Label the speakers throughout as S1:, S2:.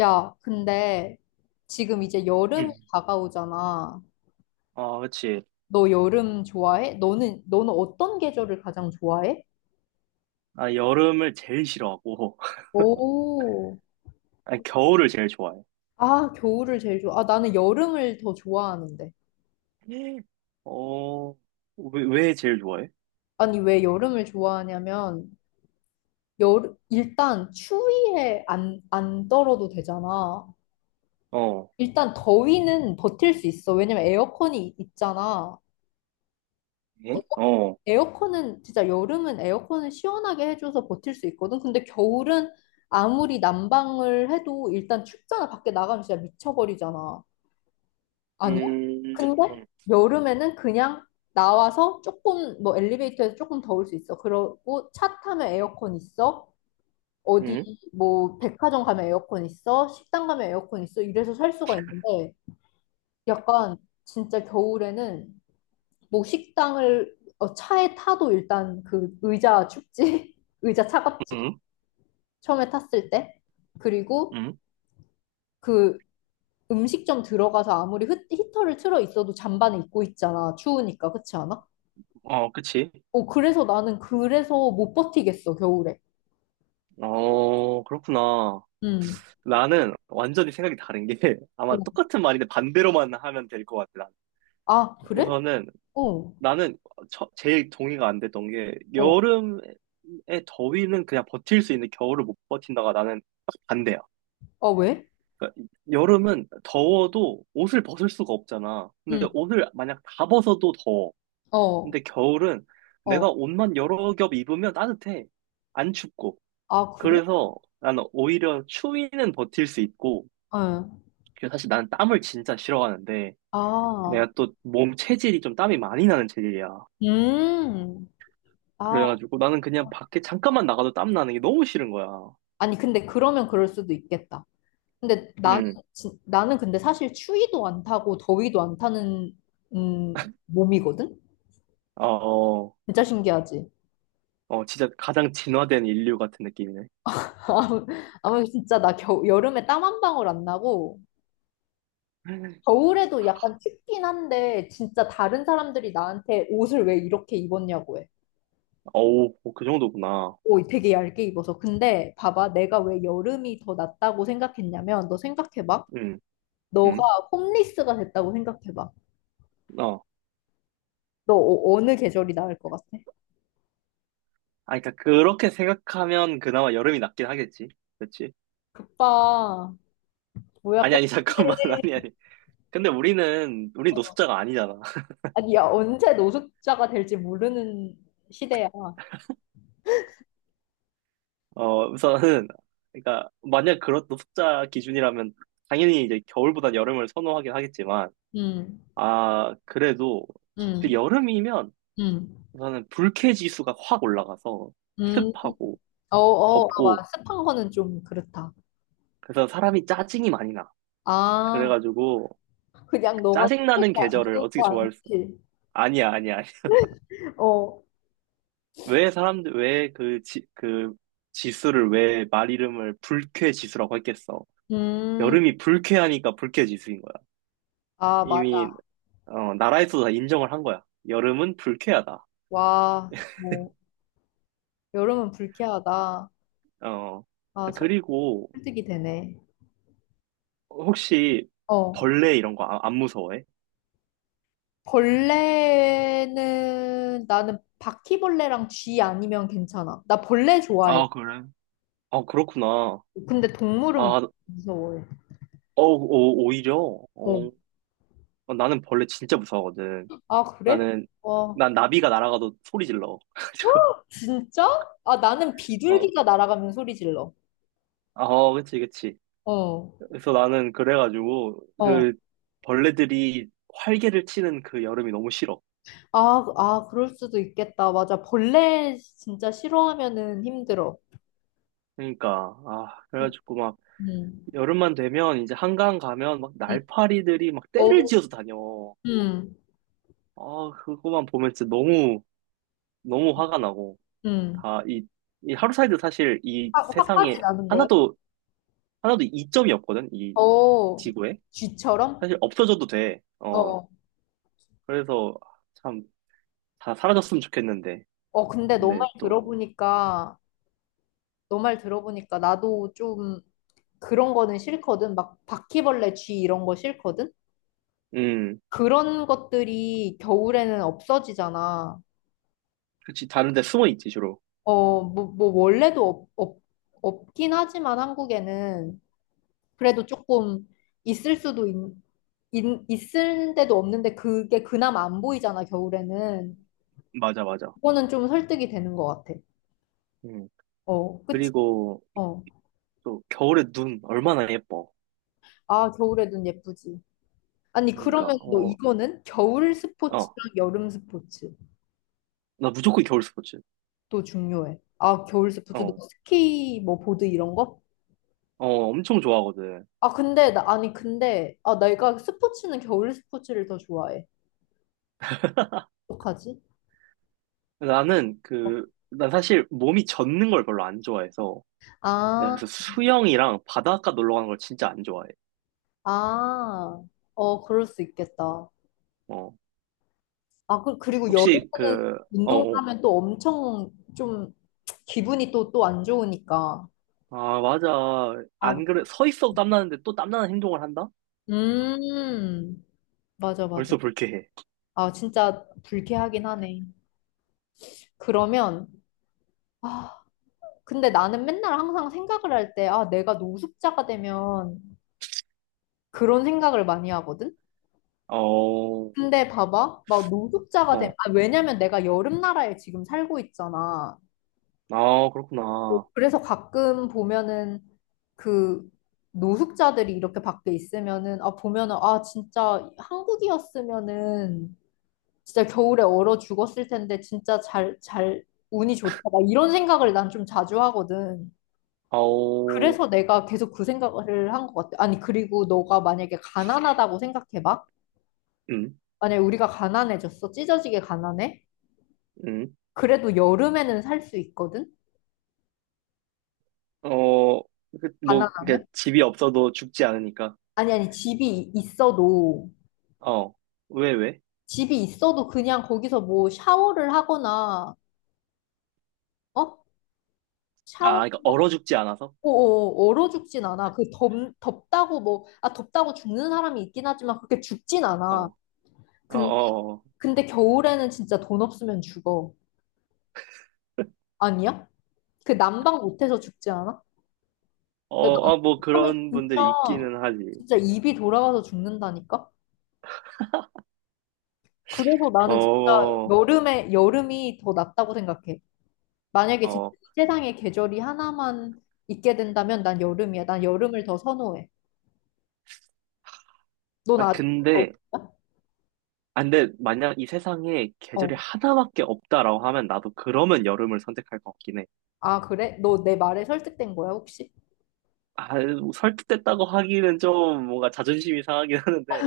S1: 야, 근데 지금 이제 여름이
S2: 음.
S1: 다가오잖아.
S2: 아, 그치.
S1: 너 여름 좋아해? 너는 어떤 계절을 가장 좋아해?
S2: 나 여름을 제일 싫어하고,
S1: 오,
S2: 아니, 겨울을 제일 좋아해.
S1: 아, 겨울을 제일 좋아. 아, 나는 여름을 더 좋아하는데.
S2: 예. 어, 왜 제일 좋아해?
S1: 아니, 왜 여름을 좋아하냐면, 여름, 일단 추위에 안 떨어도 되잖아.
S2: 어,
S1: 일단 더위는 버틸 수 있어. 왜냐면 에어컨이 있잖아.
S2: 응?
S1: 에어-
S2: 어,
S1: 에어컨은 진짜 여름은 에어컨을 시원하게 해줘서 버틸 수 있거든. 근데 겨울은 아무리 난방을 해도 일단 춥잖아. 밖에 나가면 진짜 미쳐버리잖아. 아니야?
S2: 음,
S1: 근데 여름에는 그냥 나와서 조금 뭐 엘리베이터에서 조금 더울 수 있어. 그러고 차 타면 에어컨 있어. 어디
S2: 음,
S1: 뭐 백화점 가면 에어컨 있어. 식당 가면 에어컨 있어. 이래서 살 수가 있는데 약간 진짜 겨울에는 뭐 식당을 어, 차에 타도 일단 그 의자 춥지? 의자 차갑지?
S2: 음
S1: 처음에 탔을 때. 그리고
S2: 음
S1: 그 음식점 들어가서 아무리 히터를 틀어 있어도 잠바는 입고 있잖아. 추우니까. 그렇지 않아?
S2: 어, 그치.
S1: 어, 그래서 나는 그래서 못 버티겠어, 겨울에.
S2: 어, 그렇구나.
S1: 음.
S2: 나는 완전히 생각이 다른 게,
S1: 어,
S2: 아마 똑같은 말인데 반대로만 하면 될 것 같아, 난.
S1: 아, 그래?
S2: 우선은,
S1: 어.
S2: 나는 제일 동의가 안 됐던 게,
S1: 어.
S2: 여름에 더위는 그냥 버틸 수 있는데 겨울을 못 버틴다가 나는 딱 반대야.
S1: 아, 왜?
S2: 그러니까 여름은 더워도 옷을 벗을 수가 없잖아. 근데
S1: 음.
S2: 옷을 만약 다 벗어도 더워.
S1: 어.
S2: 근데 겨울은 내가
S1: 어.
S2: 옷만 여러 겹 입으면 따뜻해. 안 춥고.
S1: 아, 그래?
S2: 그래서 나는 오히려 추위는 버틸 수 있고.
S1: 어.
S2: 그래서 사실 나는 땀을 진짜 싫어하는데
S1: 아.
S2: 내가 또 몸 체질이 좀 땀이 많이 나는 체질이야.
S1: 음. 아,
S2: 그래가지고 나는 그냥 밖에 잠깐만 나가도 땀 나는 게 너무 싫은 거야.
S1: 아니, 근데 그러면 그럴 수도 있겠다. 근데 나는
S2: 음,
S1: 나는 근데 사실 추위도 안 타고 더위도 안 타는 몸이거든?
S2: 어, 어,
S1: 진짜 신기하지?
S2: 어, 진짜 가장 진화된 인류 같은 느낌이네.
S1: 아무 아무 진짜 나 겨 여름에 땀 한 방울 안 나고 겨울에도 약간 춥긴 한데 진짜 다른 사람들이 나한테 옷을 왜 이렇게 입었냐고 해.
S2: 어우, 어, 그 정도구나.
S1: 오, 되게 얇게 입어서. 근데 봐봐, 내가 왜 여름이 더 낫다고 생각했냐면 너 생각해봐.
S2: 응, 응,
S1: 너가 홈리스가 됐다고 생각해봐.
S2: 어.
S1: 너 어, 느 계절이 나을 것 같아?
S2: 아, 그러니까 그렇게 생각하면 그나마 여름이 낫긴 하겠지. 그렇지?
S1: 그빠 뭐야
S2: 아니,
S1: 끝내.
S2: 아니, 잠깐만. 아니, 아니. 근데 우리 노숙자가 아니잖아.
S1: 아니, 야, 언제 노숙자가 될지 모르는 시대야.
S2: 어, 우선은, 그러니까, 만약 그런 노숙자 기준이라면, 당연히 이제 겨울보단 여름을 선호하긴 하겠지만,
S1: 음,
S2: 아, 그래도, 그
S1: 음,
S2: 여름이면,
S1: 음,
S2: 우선은 불쾌 지수가 확 올라가서,
S1: 음.
S2: 습하고,
S1: 어, 어, 아, 와,
S2: 덥고,
S1: 습한 거는 좀 그렇다.
S2: 그래서 사람이 짜증이 많이 나.
S1: 아,
S2: 그래가지고,
S1: 그냥 너가
S2: 짜증나는
S1: 그렇게 안
S2: 계절을
S1: 좋은
S2: 어떻게
S1: 거
S2: 좋아할 수,
S1: 아니지?
S2: 아니야, 아니야.
S1: 어,
S2: 왜 사람들, 왜 그 지, 그 지수를 왜 말 이름을 불쾌 지수라고 했겠어?
S1: 음,
S2: 여름이 불쾌하니까 불쾌 지수인 거야.
S1: 아,
S2: 이미,
S1: 맞아.
S2: 어, 나라에서도 다 인정을 한 거야. 여름은 불쾌하다.
S1: 와, 뭐, 여름은 불쾌하다.
S2: 어,
S1: 아, 설-
S2: 그리고
S1: 설득이 되네.
S2: 혹시
S1: 어,
S2: 벌레 이런 거 안, 무서워해?
S1: 벌레는 나는 바퀴벌레랑 쥐 아니면 괜찮아. 나 벌레 좋아해.
S2: 아, 그래? 아, 그렇구나.
S1: 근데
S2: 아,
S1: 동물은
S2: 어,
S1: 무서워해.
S2: 오, 오히려,
S1: 어.
S2: 어, 나는 벌레 진짜 무서워하거든.
S1: 아, 그래?
S2: 나는,
S1: 와,
S2: 난 나비가 날아가도 소리 질러. 가지고
S1: 진짜? 아, 나는
S2: 어,
S1: 비둘기가 날아가면 소리 질러.
S2: 아, 어, 그치, 그치.
S1: 어,
S2: 그래서 나는 그래가지고
S1: 어.
S2: 그 벌레들이 활개를 치는 그 여름이 너무 싫어.
S1: 아, 아, 그럴 수도 있겠다. 맞아. 벌레 진짜 싫어하면은 힘들어.
S2: 그러니까 아
S1: 음,
S2: 그래가지고 막
S1: 음,
S2: 여름만 되면 이제 한강 가면 막
S1: 음.
S2: 날파리들이 막 떼를
S1: 오,
S2: 지어서 다녀.
S1: 음,
S2: 아 그거만 보면 진짜 너무 너무 화가 나고
S1: 음.
S2: 다 이 하루살이도 사실 이
S1: 화,
S2: 세상에
S1: 화까지 나는 거야?
S2: 하나도 하나도 이점이 없거든 이
S1: 어,
S2: 지구에
S1: 쥐처럼?
S2: 사실 없어져도 돼. 어
S1: 어,
S2: 그래서 참 다 사라졌으면 좋겠는데
S1: 어, 근데 너
S2: 근데
S1: 말
S2: 또
S1: 들어보니까, 너 말 들어보니까 나도 좀 그런 거는 싫거든. 막 바퀴벌레, 쥐 이런 거 싫거든.
S2: 음.
S1: 그런 것들이 겨울에는 없어지잖아.
S2: 그치, 다른 데 숨어 있지, 주로.
S1: 어, 뭐, 뭐 원래도 없긴 하지만 한국에는 그래도 조금 있을 수도 있을 데도 없는데 그게 그나마 안 보이잖아, 겨울에는.
S2: 맞아, 맞아.
S1: 그거는 좀 설득이 되는 것 같아.
S2: 음.
S1: 어, 그치?
S2: 그리고
S1: 어.
S2: 또 겨울에 눈 얼마나 예뻐.
S1: 아, 겨울에 눈 예쁘지. 아니,
S2: 그러니까,
S1: 그러면 너
S2: 어,
S1: 이거는 겨울
S2: 어.
S1: 스포츠랑 여름 스포츠도
S2: 나 무조건 겨울 스포츠.
S1: 중요해. 아, 겨울 스포츠, 너
S2: 어,
S1: 스키, 뭐, 보드 이런 거?
S2: 어, 엄청 좋아하거든.
S1: 아, 근데, 나, 아니, 근데, 아, 내가 스포츠는 겨울 스포츠를 더 좋아해. 어떡하지?
S2: 나는 그, 난 사실 몸이 젖는 걸 별로 안 좋아해서. 내가
S1: 아,
S2: 그래서 수영이랑 바닷가 놀러 가는 걸 진짜 안 좋아해.
S1: 아, 어, 그럴 수 있겠다.
S2: 어.
S1: 아, 그, 그리고
S2: 혹시
S1: 여름에는
S2: 그, 어, 어.
S1: 운동하면 또 엄청 좀 기분이 또 안 좋으니까.
S2: 아, 맞아.
S1: 아,
S2: 안 그래. 서 있어도 땀나는데 또 땀나는 행동을 한다?
S1: 음, 맞아, 맞아.
S2: 벌써 불쾌해.
S1: 아, 진짜 불쾌하긴 하네. 그러면, 아, 근데 나는 맨날 항상 생각을 할 때, 아, 내가 노숙자가 되면 그런 생각을 많이 하거든?
S2: 어, 어.
S1: 근데 봐봐, 막 노숙자가 된, 아, 왜냐면 내가 여름 나라에 지금 살고 있잖아.
S2: 아,
S1: 어,
S2: 그렇구나.
S1: 그래서 가끔 보면은 그 노숙자들이 이렇게 밖에 있으면은, 아, 보면은, 아, 진짜 한국이었으면은 진짜 겨울에 얼어 죽었을 텐데 진짜 운이 좋다. 막 이런 생각을 난 좀 자주 하거든.
S2: 아 어.
S1: 그래서 내가 계속 그 생각을 한 것 같아. 아니, 그리고 너가 만약에 가난하다고 생각해봐.
S2: 음,
S1: 만약에 우리가 가난해졌어. 찢어지게 가난해.
S2: 음.
S1: 그래도 여름에는 살 수 있거든?
S2: 어, 그, 뭐, 그게
S1: 가난하면?
S2: 집이 없어도 죽지 않으니까.
S1: 아니, 집이 있어도,
S2: 어, 왜?
S1: 집이 있어도 그냥 거기서 뭐 샤워를 하거나, 어?
S2: 아,
S1: 샤워,
S2: 그러니까 얼어 죽지 않아서?
S1: 어, 어, 얼어 죽진 않아. 덥다고 뭐, 아, 덥다고 죽는 사람이 있긴 하지만 그렇게 죽진
S2: 어,
S1: 않아.
S2: 어,
S1: 근,
S2: 어, 어,
S1: 근데 겨울에는 진짜 돈 없으면 죽어. 아니야? 그 난방 못해서 죽지 않아?
S2: 어,
S1: 야,
S2: 어, 뭐
S1: 난방하면
S2: 그런
S1: 진짜,
S2: 분들이 있기는 하지.
S1: 진짜 입이 돌아가서 죽는다니까? 그래서 나는 진짜
S2: 어,
S1: 여름에, 여름이 더 낫다고 생각해. 만약에 진짜
S2: 어.
S1: 이 세상에 계절이 하나만 있게 된다면 난 여름이야. 난 여름을 더 선호해. 넌
S2: 아,
S1: 아직, 어,
S2: 근데, 아, 근데 만약 이 세상에 계절이
S1: 어.
S2: 하나밖에 없다라고 하면 나도 그러면 여름을 선택할 것 같긴 해.
S1: 아, 그래? 너 내 말에 설득된 거야, 혹시?
S2: 아, 뭐 설득됐다고 하기는 좀 뭔가 자존심이 상하긴 하는데,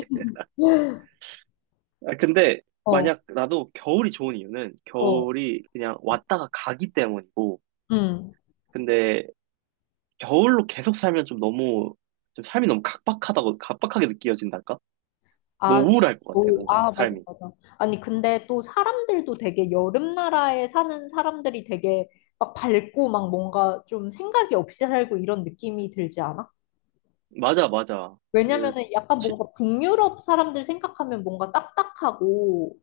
S2: 아, 근데
S1: 어,
S2: 만약 나도 겨울이 좋은 이유는
S1: 어.
S2: 겨울이 그냥 왔다가 가기 때문이고,
S1: 음.
S2: 근데 겨울로 계속 살면 좀 너무, 좀 삶이 너무 각박하다고, 각박하게 느껴진달까?
S1: 아,
S2: 너무 우울할 것 같아,
S1: 겨울.
S2: 뭔가,
S1: 아, 맞아,
S2: 삶이.
S1: 맞아. 아니, 근데 또 사람들도 되게 여름 나라에 사는 사람들이 되게 막 밝고 막 뭔가 좀 생각이 없이 살고 이런 느낌이 들지 않아?
S2: 맞아, 맞아. 그,
S1: 왜냐면은 약간
S2: 시,
S1: 뭔가 북유럽 사람들 생각하면 뭔가 딱딱하고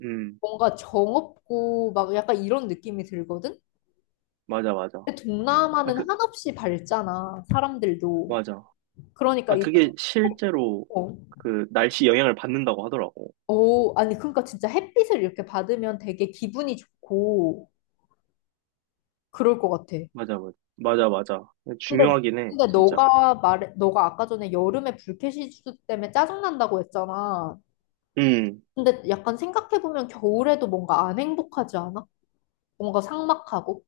S2: 음,
S1: 뭔가 정 없고 막 약간 이런 느낌이 들거든?
S2: 맞아, 맞아.
S1: 근데
S2: 아,
S1: 동남아는
S2: 그,
S1: 한없이 밝잖아, 사람들도.
S2: 맞아.
S1: 그러니까
S2: 아,
S1: 이
S2: 그게 실제로
S1: 어,
S2: 그 날씨 영향을 받는다고 하더라고.
S1: 오, 아니 그러니까 진짜 햇빛을 이렇게 받으면 되게 기분이 좋고 그럴 것 같아.
S2: 맞아, 맞아. 맞아, 맞아.
S1: 근데
S2: 중요하긴 해,
S1: 근데
S2: 진짜.
S1: 너가 말해, 너가 아까 전에 여름에 불쾌 지수 때문에 짜증난다고 했잖아.
S2: 음,
S1: 근데 약간 생각해보면 겨울에도 뭔가 안 행복하지 않아? 뭔가 삭막하고?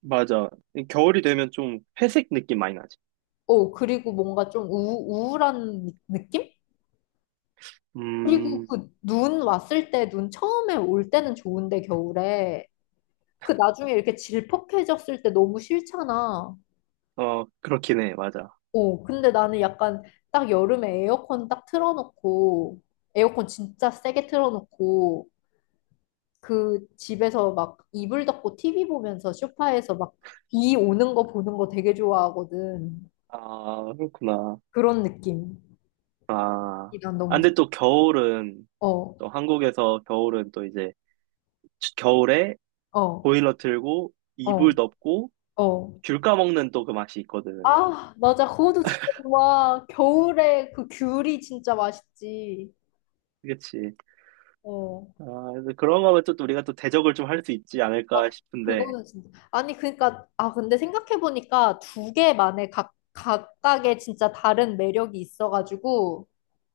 S2: 맞아. 겨울이 되면 좀 회색 느낌 많이 나지.
S1: 어, 그리고 뭔가 좀 우울한 낌 그리고
S2: 음,
S1: 그 눈 왔을 때, 눈 처음에 올 때는 좋은데, 겨울에. 그 나중에 이렇게 질퍽해졌을 때 너무 싫잖아.
S2: 어, 그렇긴 해, 맞아.
S1: 어, 근데 나는 약간 딱 여름에 에어컨 딱 틀어놓고, 에어컨 진짜 세게 틀어놓고, 그 집에서 막 이불 덮고 TV 보면서 소파에서 막 비 오는 거 보는 거 되게 좋아하거든.
S2: 아, 그렇구나.
S1: 그런 느낌이
S2: 아,
S1: 난
S2: 아,
S1: 너무 좋아.
S2: 근데 또 겨울은,
S1: 어,
S2: 또 한국에서 겨울은 또 이제, 겨울에
S1: 어,
S2: 보일러 틀고, 이불
S1: 어,
S2: 덮고,
S1: 어.
S2: 귤 까먹는 또 그 맛이 있거든.
S1: 아, 맞아. 그것도 진짜 좋아 겨울에 그 귤이 진짜 맛있지.
S2: 그치.
S1: 어.
S2: 아, 그래서 그런 거면 또 우리가 또 대적을 좀 할 수 있지
S1: 아,
S2: 않을까 싶은데,
S1: 그거는 진짜. 아니, 그러니까 아, 근데 생각해 보니까 두 개만의 각 각각의 진짜 다른 매력이 있어 가지고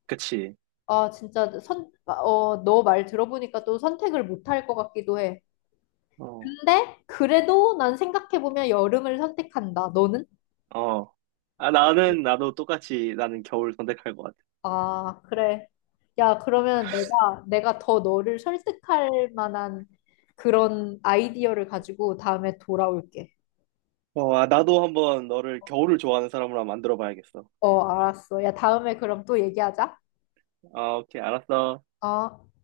S2: 그치.
S1: 아, 진짜 선 어, 너 말 들어보니까 또 선택을 못할 것 같기도 해.
S2: 어,
S1: 근데 그래도 난 생각해 보면 여름을 선택한다. 너는?
S2: 어. 아, 나도 똑같이 나는 겨울 선택할 것 같아.
S1: 아, 그래. 야, 그러면 내가 더 너를 설득할 만한 그런 아이디어를 가지고 다음에 돌아올게.
S2: 어, 아, 나도 한번 너를 겨울을 좋아하는 사람으로 한번 만들어 봐야겠어.
S1: 어, 알았어. 야, 다음에 그럼 또 얘기하자.
S2: 아, 오케이, 알았어.
S1: 어.